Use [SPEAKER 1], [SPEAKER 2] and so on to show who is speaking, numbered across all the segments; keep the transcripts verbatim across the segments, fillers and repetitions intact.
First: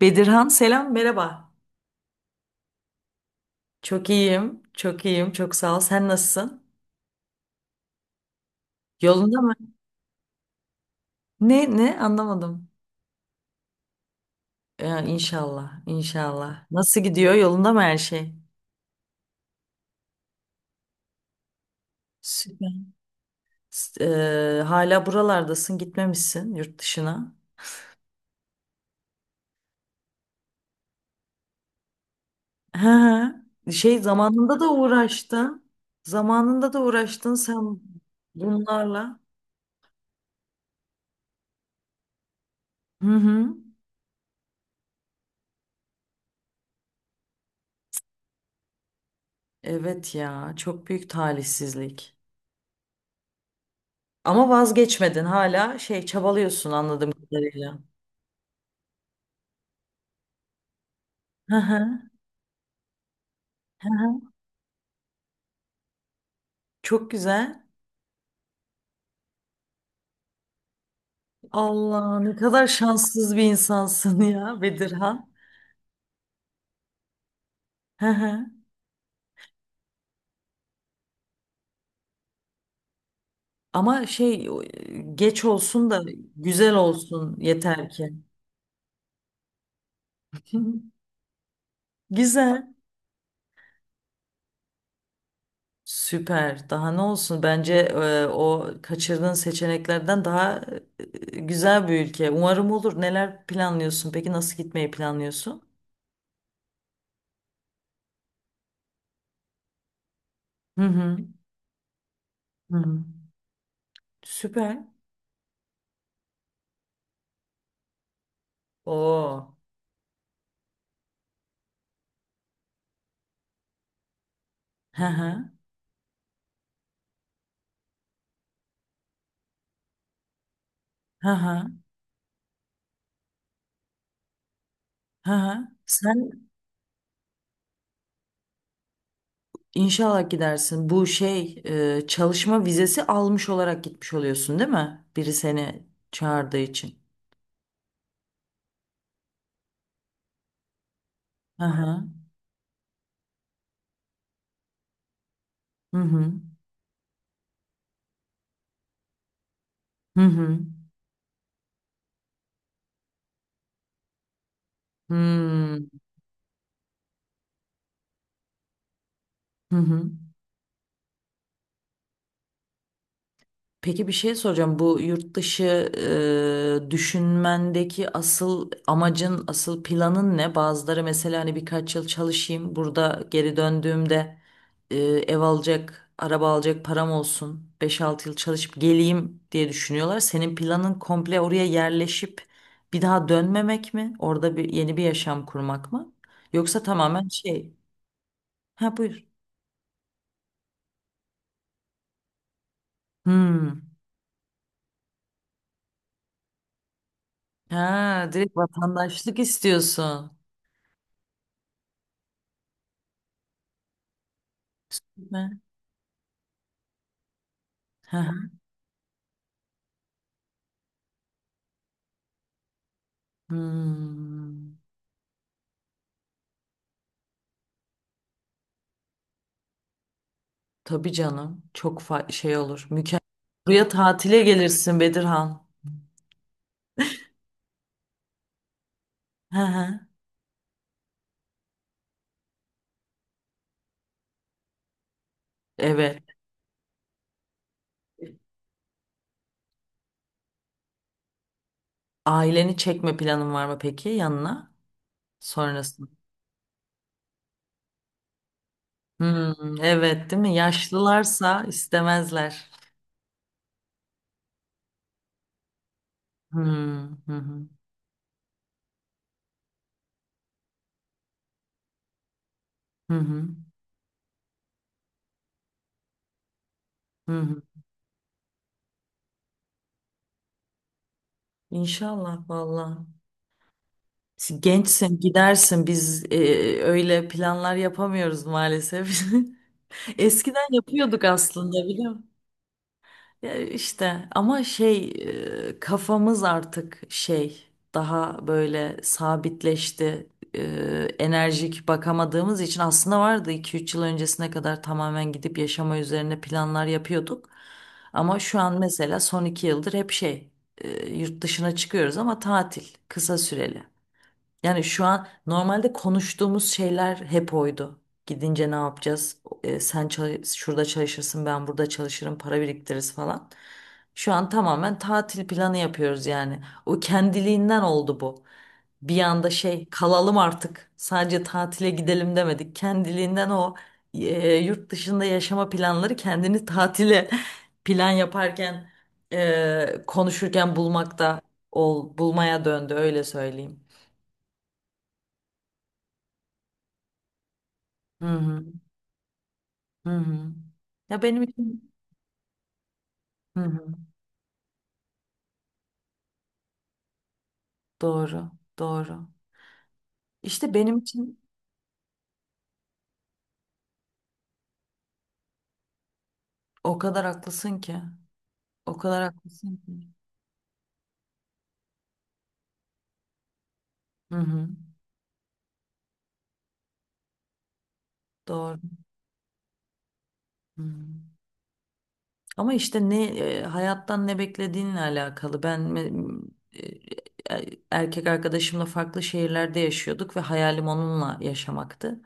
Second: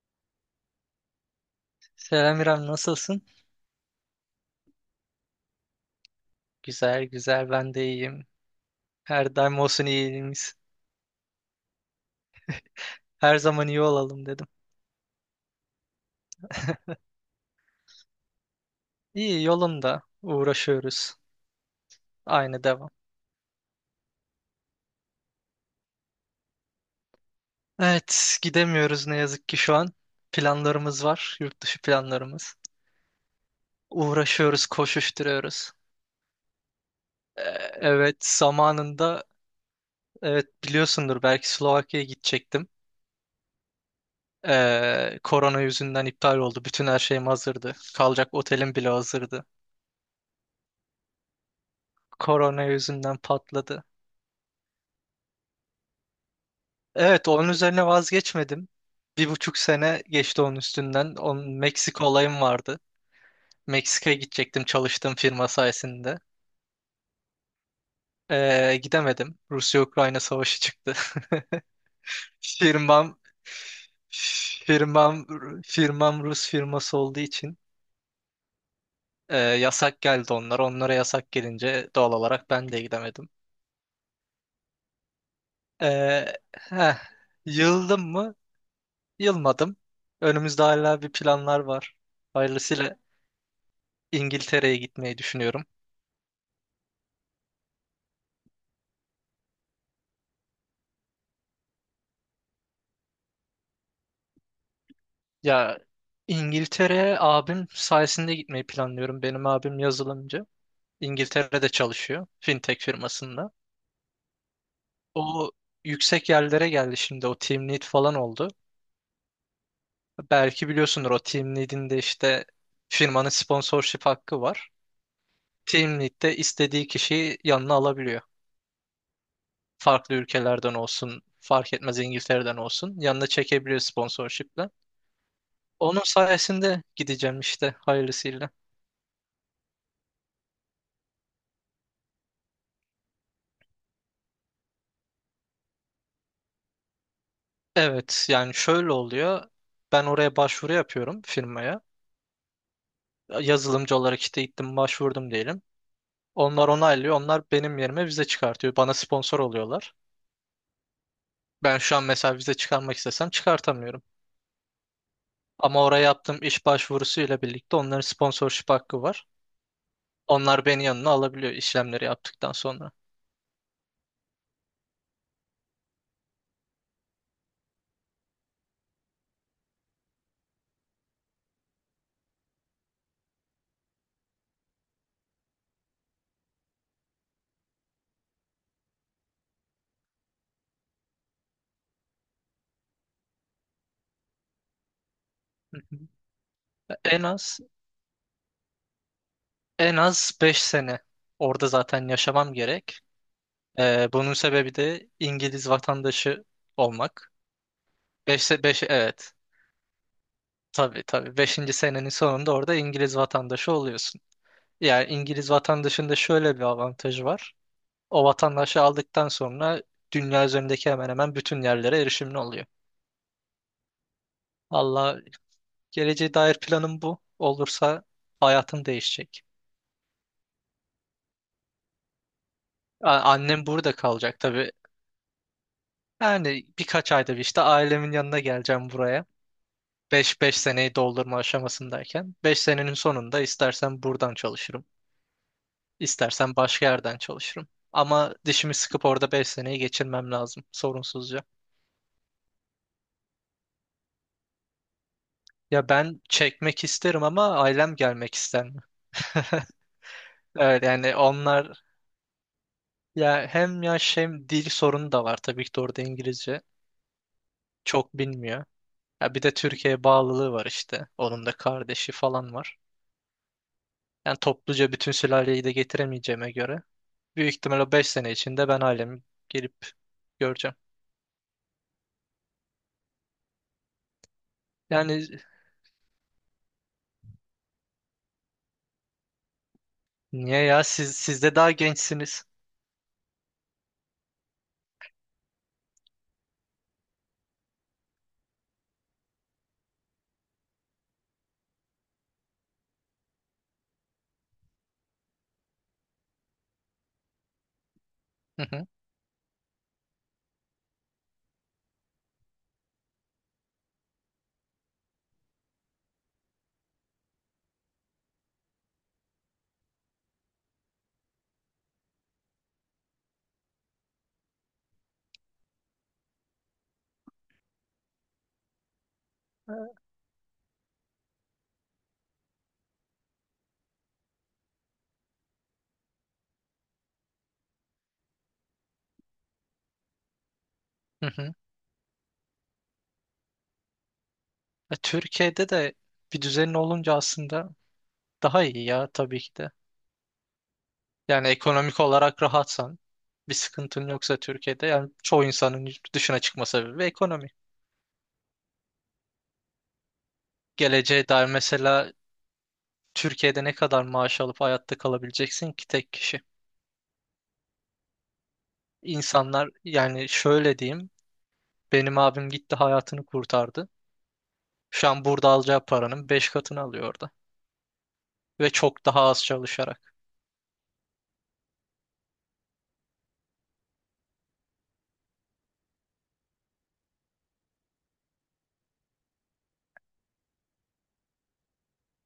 [SPEAKER 1] Bedirhan selam merhaba.
[SPEAKER 2] Selam İrem, nasılsın?
[SPEAKER 1] Çok iyiyim, çok iyiyim, çok sağ ol. Sen nasılsın?
[SPEAKER 2] Güzel güzel ben de iyiyim. Her
[SPEAKER 1] Yolunda mı?
[SPEAKER 2] daim olsun iyiliğimiz.
[SPEAKER 1] Ne ne anlamadım.
[SPEAKER 2] Her zaman iyi olalım dedim.
[SPEAKER 1] Ya, inşallah, inşallah. Nasıl gidiyor? Yolunda mı her şey?
[SPEAKER 2] İyi yolunda uğraşıyoruz. Aynı devam.
[SPEAKER 1] Süper. S- eee, hala buralardasın, gitmemişsin yurt dışına.
[SPEAKER 2] Evet gidemiyoruz ne yazık ki şu an. Planlarımız var. Yurt dışı planlarımız.
[SPEAKER 1] Hı hı. Şey zamanında
[SPEAKER 2] Uğraşıyoruz
[SPEAKER 1] da uğraştın.
[SPEAKER 2] koşuşturuyoruz.
[SPEAKER 1] Zamanında da uğraştın
[SPEAKER 2] Ee,
[SPEAKER 1] sen
[SPEAKER 2] evet
[SPEAKER 1] bunlarla.
[SPEAKER 2] zamanında evet biliyorsundur belki Slovakya'ya gidecektim.
[SPEAKER 1] Hı hı.
[SPEAKER 2] Ee, korona yüzünden iptal oldu. Bütün her şeyim hazırdı. Kalacak otelim bile hazırdı.
[SPEAKER 1] Evet ya, çok büyük talihsizlik.
[SPEAKER 2] Korona yüzünden patladı.
[SPEAKER 1] Ama vazgeçmedin hala şey çabalıyorsun anladığım
[SPEAKER 2] Evet onun
[SPEAKER 1] kadarıyla.
[SPEAKER 2] üzerine vazgeçmedim. Bir buçuk sene geçti onun üstünden. Onun
[SPEAKER 1] Hı hı,
[SPEAKER 2] Meksika olayım vardı.
[SPEAKER 1] hı
[SPEAKER 2] Meksika'ya
[SPEAKER 1] hı.
[SPEAKER 2] gidecektim çalıştığım firma sayesinde.
[SPEAKER 1] Çok güzel.
[SPEAKER 2] Ee, gidemedim. Rusya-Ukrayna savaşı çıktı.
[SPEAKER 1] Allah ne kadar
[SPEAKER 2] Firmam
[SPEAKER 1] şanssız bir insansın ya
[SPEAKER 2] firmam
[SPEAKER 1] Bedirhan.
[SPEAKER 2] firmam Rus firması olduğu için
[SPEAKER 1] Hı hı.
[SPEAKER 2] e, yasak geldi onlar. Onlara yasak gelince doğal olarak ben de gidemedim.
[SPEAKER 1] Ama şey o, e, geç olsun da
[SPEAKER 2] E,
[SPEAKER 1] güzel
[SPEAKER 2] heh,
[SPEAKER 1] olsun yeter
[SPEAKER 2] yıldım
[SPEAKER 1] ki.
[SPEAKER 2] mı? Yılmadım. Önümüzde hala bir planlar var.
[SPEAKER 1] Güzel.
[SPEAKER 2] Hayırlısıyla İngiltere'ye gitmeyi düşünüyorum.
[SPEAKER 1] Süper. Daha ne olsun? Bence e, o kaçırdığın seçeneklerden daha e, güzel bir ülke. Umarım olur. Neler planlıyorsun? Peki nasıl gitmeyi planlıyorsun?
[SPEAKER 2] Ya İngiltere'ye abim sayesinde gitmeyi planlıyorum. Benim abim yazılımcı.
[SPEAKER 1] Hı hı.
[SPEAKER 2] İngiltere'de çalışıyor.
[SPEAKER 1] Hı
[SPEAKER 2] Fintech
[SPEAKER 1] hı.
[SPEAKER 2] firmasında.
[SPEAKER 1] Süper.
[SPEAKER 2] O yüksek yerlere geldi şimdi. O team lead falan oldu.
[SPEAKER 1] Oo.
[SPEAKER 2] Belki biliyorsundur o team lead'in de işte firmanın sponsorship hakkı var.
[SPEAKER 1] Hı hı.
[SPEAKER 2] Team lead de istediği kişiyi yanına alabiliyor. Farklı ülkelerden olsun,
[SPEAKER 1] Hı hı.
[SPEAKER 2] fark etmez İngiltere'den olsun yanına çekebiliyor sponsorship'le.
[SPEAKER 1] Hı hı.
[SPEAKER 2] Onun
[SPEAKER 1] Sen
[SPEAKER 2] sayesinde gideceğim işte hayırlısıyla.
[SPEAKER 1] İnşallah gidersin. Bu şey e, çalışma vizesi almış olarak gitmiş oluyorsun, değil mi? Biri seni çağırdığı için.
[SPEAKER 2] Evet yani şöyle oluyor. Ben oraya başvuru yapıyorum
[SPEAKER 1] Hı
[SPEAKER 2] firmaya.
[SPEAKER 1] hı.
[SPEAKER 2] Yazılımcı olarak işte gittim başvurdum diyelim.
[SPEAKER 1] Hı hı.
[SPEAKER 2] Onlar onaylıyor. Onlar benim yerime vize çıkartıyor. Bana sponsor oluyorlar.
[SPEAKER 1] Hı hı.
[SPEAKER 2] Ben şu an mesela vize çıkarmak istesem çıkartamıyorum. Ama
[SPEAKER 1] Hmm.
[SPEAKER 2] oraya yaptığım iş başvurusuyla birlikte onların sponsorship hakkı var.
[SPEAKER 1] Hı hı.
[SPEAKER 2] Onlar beni yanına alabiliyor işlemleri yaptıktan sonra.
[SPEAKER 1] Peki bir şey soracağım. Bu yurt dışı e, düşünmendeki asıl amacın, asıl planın ne? Bazıları mesela hani birkaç yıl çalışayım, burada geri döndüğümde e, ev alacak, araba alacak param olsun, beş altı yıl çalışıp geleyim diye düşünüyorlar. Senin planın komple oraya yerleşip bir daha dönmemek mi? Orada bir yeni bir yaşam
[SPEAKER 2] Hı
[SPEAKER 1] kurmak
[SPEAKER 2] hı.
[SPEAKER 1] mı? Yoksa
[SPEAKER 2] En
[SPEAKER 1] tamamen
[SPEAKER 2] az
[SPEAKER 1] şey. Ha buyur.
[SPEAKER 2] En az beş sene orada zaten yaşamam gerek.
[SPEAKER 1] Hmm.
[SPEAKER 2] Ee, bunun sebebi de İngiliz vatandaşı olmak.
[SPEAKER 1] Ha
[SPEAKER 2] Beş,
[SPEAKER 1] direkt
[SPEAKER 2] beş, evet.
[SPEAKER 1] vatandaşlık istiyorsun.
[SPEAKER 2] Tabii tabii. Beşinci senenin sonunda orada İngiliz vatandaşı oluyorsun. Yani
[SPEAKER 1] Süper.
[SPEAKER 2] İngiliz vatandaşında şöyle bir avantajı var. O vatandaşı aldıktan sonra dünya üzerindeki hemen hemen bütün yerlere erişimli oluyor.
[SPEAKER 1] Hmm,
[SPEAKER 2] Allah geleceğe dair planım bu. Olursa hayatım değişecek.
[SPEAKER 1] tabii canım. Çok fa- şey olur.
[SPEAKER 2] A-
[SPEAKER 1] Mükemmel.
[SPEAKER 2] Annem
[SPEAKER 1] Buraya
[SPEAKER 2] burada kalacak
[SPEAKER 1] tatile
[SPEAKER 2] tabii.
[SPEAKER 1] gelirsin Bedirhan.
[SPEAKER 2] Yani birkaç ayda bir işte ailemin yanına geleceğim buraya.
[SPEAKER 1] Hı hı.
[SPEAKER 2] 5-5 seneyi doldurma aşamasındayken beş senenin sonunda istersen buradan çalışırım,
[SPEAKER 1] Evet.
[SPEAKER 2] istersen başka yerden çalışırım. Ama dişimi sıkıp orada beş seneyi geçirmem lazım sorunsuzca.
[SPEAKER 1] Aileni çekme planın var mı peki yanına?
[SPEAKER 2] Ya
[SPEAKER 1] Sonrasında.
[SPEAKER 2] ben çekmek isterim ama ailem gelmek ister mi?
[SPEAKER 1] Hmm, evet değil mi?
[SPEAKER 2] Evet yani
[SPEAKER 1] Yaşlılarsa
[SPEAKER 2] onlar
[SPEAKER 1] istemezler.
[SPEAKER 2] ya hem yaş hem dil sorunu da var tabii ki de orada İngilizce
[SPEAKER 1] Hmm, hı hı,
[SPEAKER 2] çok bilmiyor. Ya bir de Türkiye'ye bağlılığı var işte. Onun da kardeşi falan var.
[SPEAKER 1] hı hı,
[SPEAKER 2] Yani topluca bütün sülaleyi de getiremeyeceğime göre
[SPEAKER 1] hı
[SPEAKER 2] büyük
[SPEAKER 1] hı.
[SPEAKER 2] ihtimal o beş sene içinde ben ailemi gelip göreceğim.
[SPEAKER 1] İnşallah valla. Gençsin
[SPEAKER 2] Yani
[SPEAKER 1] gidersin, biz e, öyle planlar yapamıyoruz maalesef.
[SPEAKER 2] niye
[SPEAKER 1] Eskiden
[SPEAKER 2] ya siz
[SPEAKER 1] yapıyorduk
[SPEAKER 2] siz de daha
[SPEAKER 1] aslında biliyor musun?
[SPEAKER 2] gençsiniz.
[SPEAKER 1] Ya işte ama şey e, kafamız artık şey daha böyle sabitleşti. E, Enerjik bakamadığımız için aslında vardı iki üç yıl öncesine kadar tamamen gidip yaşama üzerine planlar yapıyorduk. Ama şu
[SPEAKER 2] Hı
[SPEAKER 1] an
[SPEAKER 2] hı,
[SPEAKER 1] mesela son iki yıldır hep şey e, yurt dışına çıkıyoruz ama tatil kısa süreli. Yani şu an normalde konuştuğumuz şeyler hep oydu. Gidince ne yapacağız? E, sen çal- şurada çalışırsın, ben burada çalışırım, para biriktiririz falan. Şu an tamamen tatil planı yapıyoruz yani. O kendiliğinden oldu bu. Bir anda şey kalalım artık. Sadece tatile gidelim demedik. Kendiliğinden o e, yurt dışında yaşama planları kendini tatile plan yaparken e, konuşurken
[SPEAKER 2] hı
[SPEAKER 1] bulmakta
[SPEAKER 2] hı.
[SPEAKER 1] ol bulmaya döndü öyle söyleyeyim.
[SPEAKER 2] E, Türkiye'de de bir düzenin olunca aslında
[SPEAKER 1] Hı
[SPEAKER 2] daha
[SPEAKER 1] hı.
[SPEAKER 2] iyi ya tabii ki de.
[SPEAKER 1] Hı hı. Ya benim
[SPEAKER 2] Yani
[SPEAKER 1] için
[SPEAKER 2] ekonomik olarak rahatsan bir
[SPEAKER 1] hı hı.
[SPEAKER 2] sıkıntın yoksa Türkiye'de yani çoğu insanın yurt dışına çıkma sebebi ekonomi.
[SPEAKER 1] Doğru, doğru. İşte benim
[SPEAKER 2] Geleceğe
[SPEAKER 1] için
[SPEAKER 2] dair mesela Türkiye'de ne kadar maaş alıp hayatta kalabileceksin ki tek kişi?
[SPEAKER 1] o kadar haklısın ki. O kadar
[SPEAKER 2] İnsanlar
[SPEAKER 1] haklısın ki.
[SPEAKER 2] yani şöyle diyeyim benim abim gitti hayatını kurtardı.
[SPEAKER 1] Hı hı.
[SPEAKER 2] Şu an burada alacağı paranın beş katını alıyor orada. Ve
[SPEAKER 1] Doğru.
[SPEAKER 2] çok daha az çalışarak.
[SPEAKER 1] Hı. Ama işte ne e, hayattan ne beklediğinle alakalı. Ben me- e, e, erkek arkadaşımla farklı şehirlerde yaşıyorduk ve hayalim onunla yaşamaktı.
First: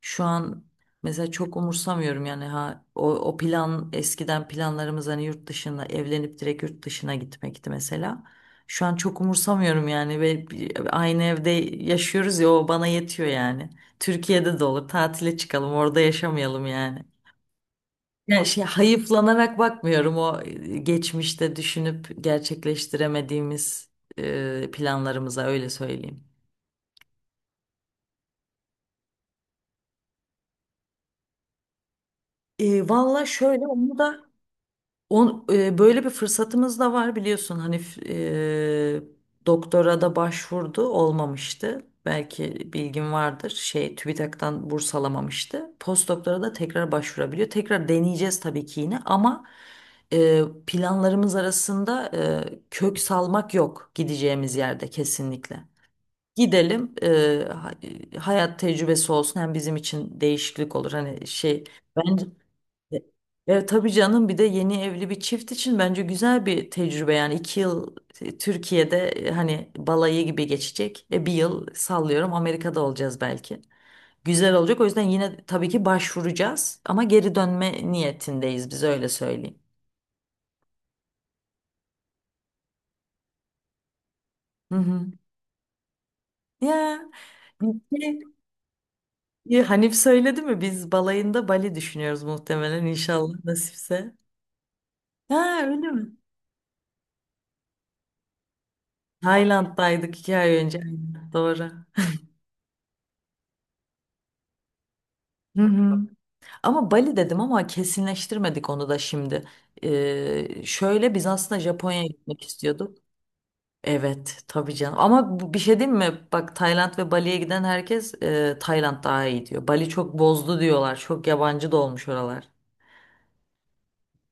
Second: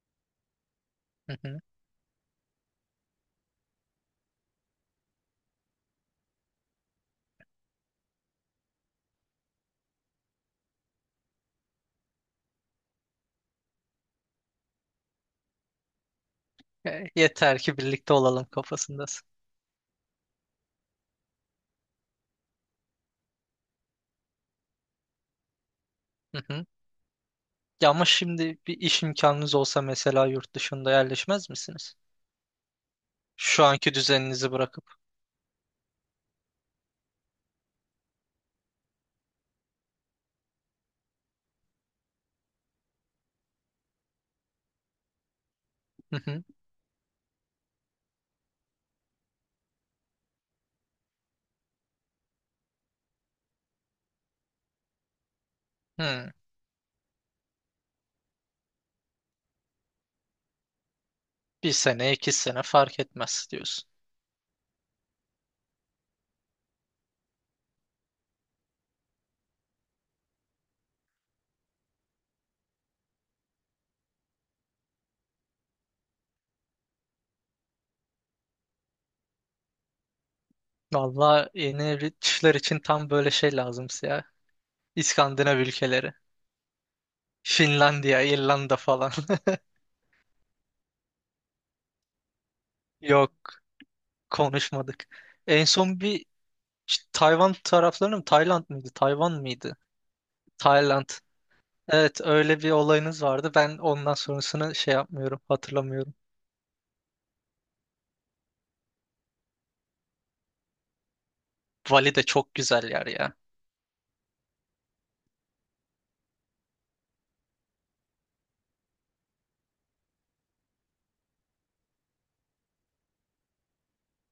[SPEAKER 1] Şu an mesela
[SPEAKER 2] Hı
[SPEAKER 1] çok
[SPEAKER 2] hı.
[SPEAKER 1] umursamıyorum yani ha o, o plan eskiden planlarımız hani yurt dışına evlenip direkt yurt dışına gitmekti mesela. Şu an çok umursamıyorum yani ve bir- aynı evde yaşıyoruz ya o bana yetiyor yani. Türkiye'de de olur tatile çıkalım orada yaşamayalım yani.
[SPEAKER 2] E, Yeter ki birlikte
[SPEAKER 1] Yani
[SPEAKER 2] olalım
[SPEAKER 1] şey
[SPEAKER 2] kafasındasın.
[SPEAKER 1] hayıflanarak bakmıyorum o e, geçmişte düşünüp gerçekleştiremediğimiz e, planlarımıza öyle söyleyeyim.
[SPEAKER 2] Hı hı. Ya ama şimdi bir iş imkanınız olsa mesela yurt dışında yerleşmez misiniz?
[SPEAKER 1] E, valla
[SPEAKER 2] Şu
[SPEAKER 1] şöyle
[SPEAKER 2] anki
[SPEAKER 1] onu da
[SPEAKER 2] düzeninizi bırakıp.
[SPEAKER 1] On, e, böyle bir fırsatımız da var biliyorsun hani e, doktora da başvurdu olmamıştı. Belki bilgin vardır şey TÜBİTAK'tan burs alamamıştı.
[SPEAKER 2] Hı
[SPEAKER 1] Postdoktora
[SPEAKER 2] hı.
[SPEAKER 1] da tekrar başvurabiliyor. Tekrar deneyeceğiz tabii ki yine ama e, planlarımız arasında e, kök salmak yok gideceğimiz yerde kesinlikle.
[SPEAKER 2] Hı.
[SPEAKER 1] Gidelim e, ha- e, hayat tecrübesi olsun hem bizim için değişiklik olur hani şey.
[SPEAKER 2] Bir sene,
[SPEAKER 1] Bence
[SPEAKER 2] iki sene fark etmez
[SPEAKER 1] e, e,
[SPEAKER 2] diyorsun.
[SPEAKER 1] tabii canım bir de yeni evli bir çift için bence güzel bir tecrübe yani iki yıl e, Türkiye'de e, hani balayı gibi geçecek. E, bir yıl sallıyorum Amerika'da olacağız belki. Güzel olacak o yüzden yine tabii ki başvuracağız ama geri dönme niyetindeyiz biz öyle söyleyeyim.
[SPEAKER 2] Valla yeni evli çiftler için tam böyle şey lazım ya.
[SPEAKER 1] Hı hı.
[SPEAKER 2] İskandinav ülkeleri.
[SPEAKER 1] Ya
[SPEAKER 2] Finlandiya,
[SPEAKER 1] peki,
[SPEAKER 2] İrlanda falan.
[SPEAKER 1] e, Hanif söyledi mi biz balayında Bali düşünüyoruz muhtemelen inşallah
[SPEAKER 2] Yok
[SPEAKER 1] nasipse.
[SPEAKER 2] konuşmadık.
[SPEAKER 1] Ha
[SPEAKER 2] En
[SPEAKER 1] öyle
[SPEAKER 2] son
[SPEAKER 1] mi?
[SPEAKER 2] bir işte Tayvan taraflarına mı? Tayland mıydı? Tayvan mıydı?
[SPEAKER 1] Tayland'daydık iki ay önce.
[SPEAKER 2] Tayland.
[SPEAKER 1] Doğru.
[SPEAKER 2] Evet öyle bir olayınız vardı. Ben ondan sonrasını şey yapmıyorum.
[SPEAKER 1] Hı hı.
[SPEAKER 2] Hatırlamıyorum.
[SPEAKER 1] Ama Bali dedim ama kesinleştirmedik onu da şimdi. Ee, şöyle biz aslında Japonya'ya
[SPEAKER 2] Bali de
[SPEAKER 1] gitmek
[SPEAKER 2] çok güzel
[SPEAKER 1] istiyorduk.
[SPEAKER 2] yer ya.
[SPEAKER 1] Evet tabii canım. Ama bu- bir şey diyeyim mi? Bak Tayland ve Bali'ye giden herkes e, Tayland daha iyi diyor. Bali çok bozdu diyorlar. Çok yabancı da olmuş oralar.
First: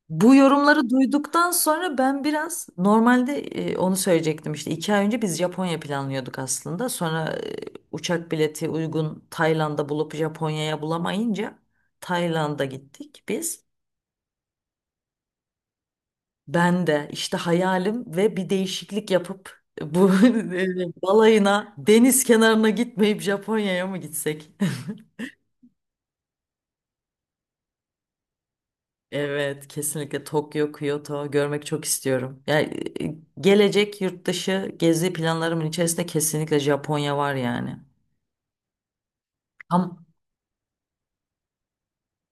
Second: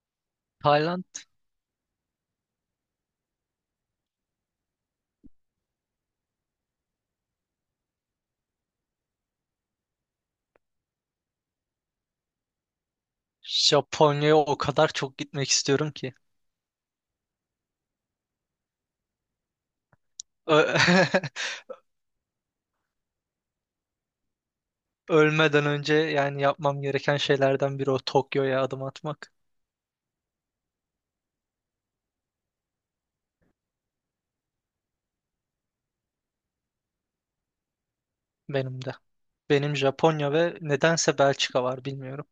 [SPEAKER 1] Bu yorumları
[SPEAKER 2] Tayland,
[SPEAKER 1] duyduktan sonra ben biraz normalde e, onu söyleyecektim işte iki ay önce biz Japonya planlıyorduk aslında. Sonra e, uçak bileti uygun Tayland'da bulup Japonya'ya bulamayınca Tayland'a gittik biz.
[SPEAKER 2] Japonya'ya o kadar çok gitmek istiyorum ki.
[SPEAKER 1] Ben de işte hayalim ve bir değişiklik yapıp e, bu
[SPEAKER 2] Ö-
[SPEAKER 1] balayına deniz kenarına gitmeyip Japonya'ya mı gitsek?
[SPEAKER 2] Ölmeden önce yani yapmam gereken şeylerden biri o Tokyo'ya adım atmak.
[SPEAKER 1] Evet, kesinlikle Tokyo, Kyoto görmek çok istiyorum. Yani e, gelecek yurt dışı gezi planlarımın içerisinde kesinlikle Japonya var yani.
[SPEAKER 2] Benim de. Benim
[SPEAKER 1] Tam
[SPEAKER 2] Japonya ve nedense Belçika var bilmiyorum.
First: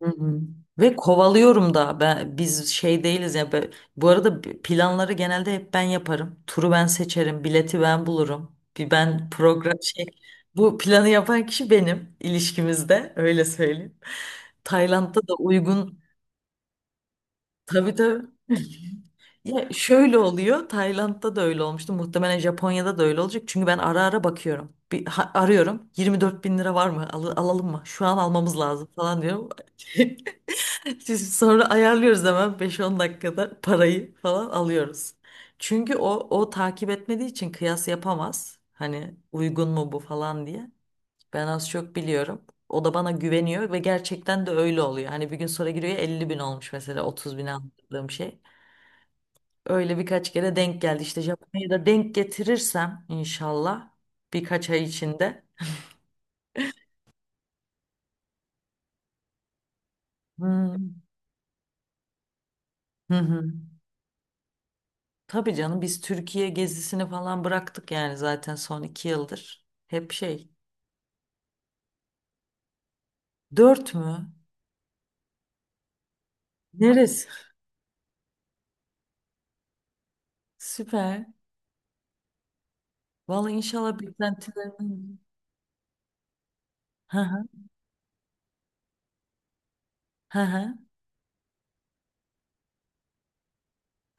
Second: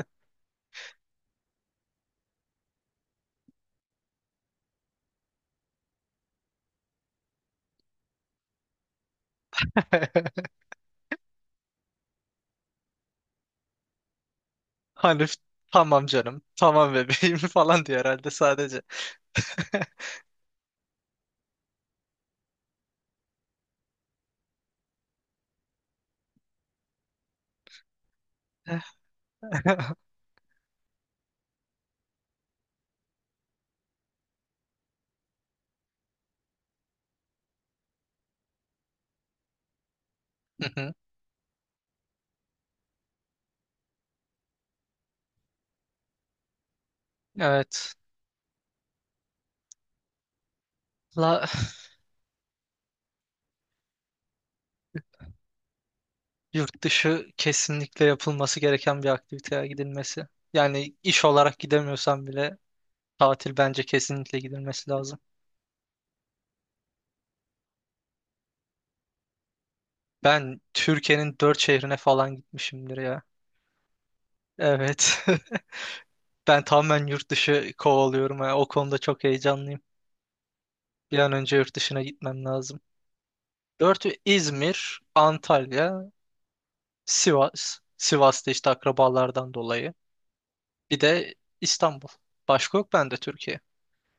[SPEAKER 1] Hı hı. Ve kovalıyorum da ben biz şey değiliz ya be- bu arada b- planları genelde hep ben yaparım. Turu ben seçerim, bileti ben bulurum. Bir ben program şey bu planı yapan kişi benim ilişkimizde öyle söyleyeyim. Tayland'da
[SPEAKER 2] Hani
[SPEAKER 1] da uygun
[SPEAKER 2] tamam canım, tamam bebeğim falan
[SPEAKER 1] tabii
[SPEAKER 2] diyor
[SPEAKER 1] tabii.
[SPEAKER 2] herhalde sadece.
[SPEAKER 1] Ya şöyle oluyor. Tayland'da da öyle olmuştu. Muhtemelen Japonya'da da öyle olacak. Çünkü ben ara ara bakıyorum. Bir ha- arıyorum. yirmi dört bin lira var mı? Al- alalım mı? Şu an almamız
[SPEAKER 2] Hı
[SPEAKER 1] lazım falan diyorum. Siz sonra ayarlıyoruz hemen beş on dakikada parayı falan alıyoruz. Çünkü o o takip etmediği için kıyas yapamaz. Hani uygun mu bu falan diye.
[SPEAKER 2] hı.
[SPEAKER 1] Ben az çok biliyorum. O da bana güveniyor ve gerçekten de öyle oluyor. Hani bir gün sonra giriyor elli bin olmuş mesela otuz bine
[SPEAKER 2] Evet.
[SPEAKER 1] aldığım şey. Öyle birkaç kere denk geldi. İşte
[SPEAKER 2] La,
[SPEAKER 1] Japonya'da denk getirirsem inşallah birkaç ay içinde.
[SPEAKER 2] yurt dışı kesinlikle yapılması gereken bir aktiviteye gidilmesi. Yani
[SPEAKER 1] Hmm.
[SPEAKER 2] iş olarak gidemiyorsan bile
[SPEAKER 1] Hı hı.
[SPEAKER 2] tatil bence kesinlikle gidilmesi lazım.
[SPEAKER 1] Tabii canım biz Türkiye gezisini falan bıraktık yani zaten son iki yıldır. Hep şey.
[SPEAKER 2] Ben Türkiye'nin dört şehrine falan gitmişimdir ya.
[SPEAKER 1] Dört mü?
[SPEAKER 2] Evet. Ben tamamen
[SPEAKER 1] Neresi?
[SPEAKER 2] yurt dışı kovalıyorum ya. O konuda çok heyecanlıyım. Bir
[SPEAKER 1] Süper.
[SPEAKER 2] an önce yurt dışına gitmem lazım.
[SPEAKER 1] Vallahi inşallah
[SPEAKER 2] Dört: İzmir,
[SPEAKER 1] beklentilerin.
[SPEAKER 2] Antalya,
[SPEAKER 1] Hı hı,
[SPEAKER 2] Sivas. Sivas'ta işte akrabalardan dolayı.
[SPEAKER 1] hı hı.
[SPEAKER 2] Bir de İstanbul. Başka yok bende Türkiye.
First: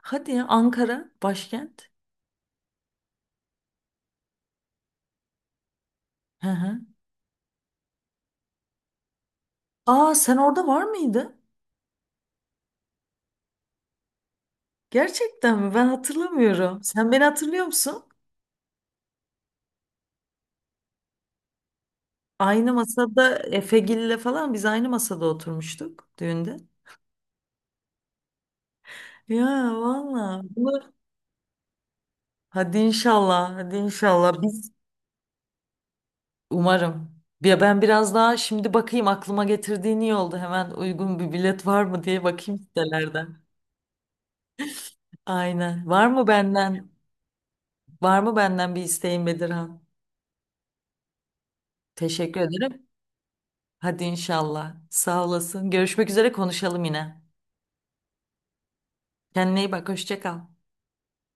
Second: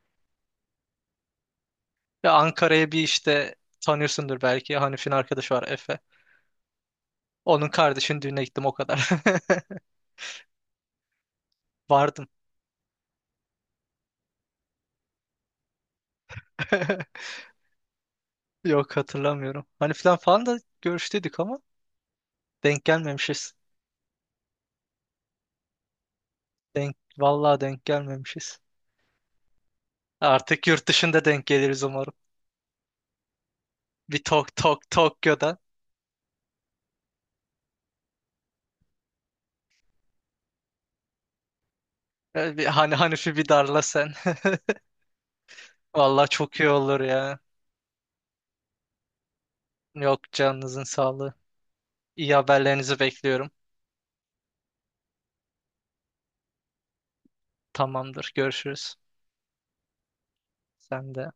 [SPEAKER 1] Hadi ya Ankara başkent.
[SPEAKER 2] Ve Ankara'ya bir işte tanıyorsundur belki. Hanif'in arkadaşı var Efe.
[SPEAKER 1] Hı hı.
[SPEAKER 2] Onun kardeşinin düğüne gittim o kadar.
[SPEAKER 1] Aa sen orada var mıydın?
[SPEAKER 2] Vardım.
[SPEAKER 1] Gerçekten mi? Ben hatırlamıyorum. Sen beni hatırlıyor musun?
[SPEAKER 2] Yok hatırlamıyorum. Hanif'ten falan falan da görüştüydük ama
[SPEAKER 1] Aynı
[SPEAKER 2] denk
[SPEAKER 1] masada
[SPEAKER 2] gelmemişiz.
[SPEAKER 1] Efegil'le falan biz aynı masada oturmuştuk düğünde.
[SPEAKER 2] Denk, vallahi denk gelmemişiz.
[SPEAKER 1] Ya valla.
[SPEAKER 2] Artık yurt
[SPEAKER 1] Bunu-
[SPEAKER 2] dışında denk geliriz umarım.
[SPEAKER 1] Hadi inşallah, hadi
[SPEAKER 2] Bir
[SPEAKER 1] inşallah.
[SPEAKER 2] tok
[SPEAKER 1] Biz
[SPEAKER 2] tok Tokyo'da.
[SPEAKER 1] Umarım. Ya ben biraz daha şimdi bakayım aklıma getirdiğin iyi oldu. Hemen uygun bir bilet var mı diye
[SPEAKER 2] Ya
[SPEAKER 1] bakayım
[SPEAKER 2] bir- Hani Hanifi
[SPEAKER 1] sitelerden.
[SPEAKER 2] bir darla sen.
[SPEAKER 1] Aynen. Var mı
[SPEAKER 2] Vallahi çok iyi
[SPEAKER 1] benden?
[SPEAKER 2] olur ya.
[SPEAKER 1] Var mı benden bir isteğin Bedirhan?
[SPEAKER 2] Yok canınızın sağlığı. İyi
[SPEAKER 1] Teşekkür ederim.
[SPEAKER 2] haberlerinizi bekliyorum.
[SPEAKER 1] Hadi inşallah. Sağ olasın. Görüşmek üzere konuşalım yine.
[SPEAKER 2] Tamamdır. Görüşürüz.
[SPEAKER 1] Kendine iyi bak. Hoşça kal.
[SPEAKER 2] Sen de.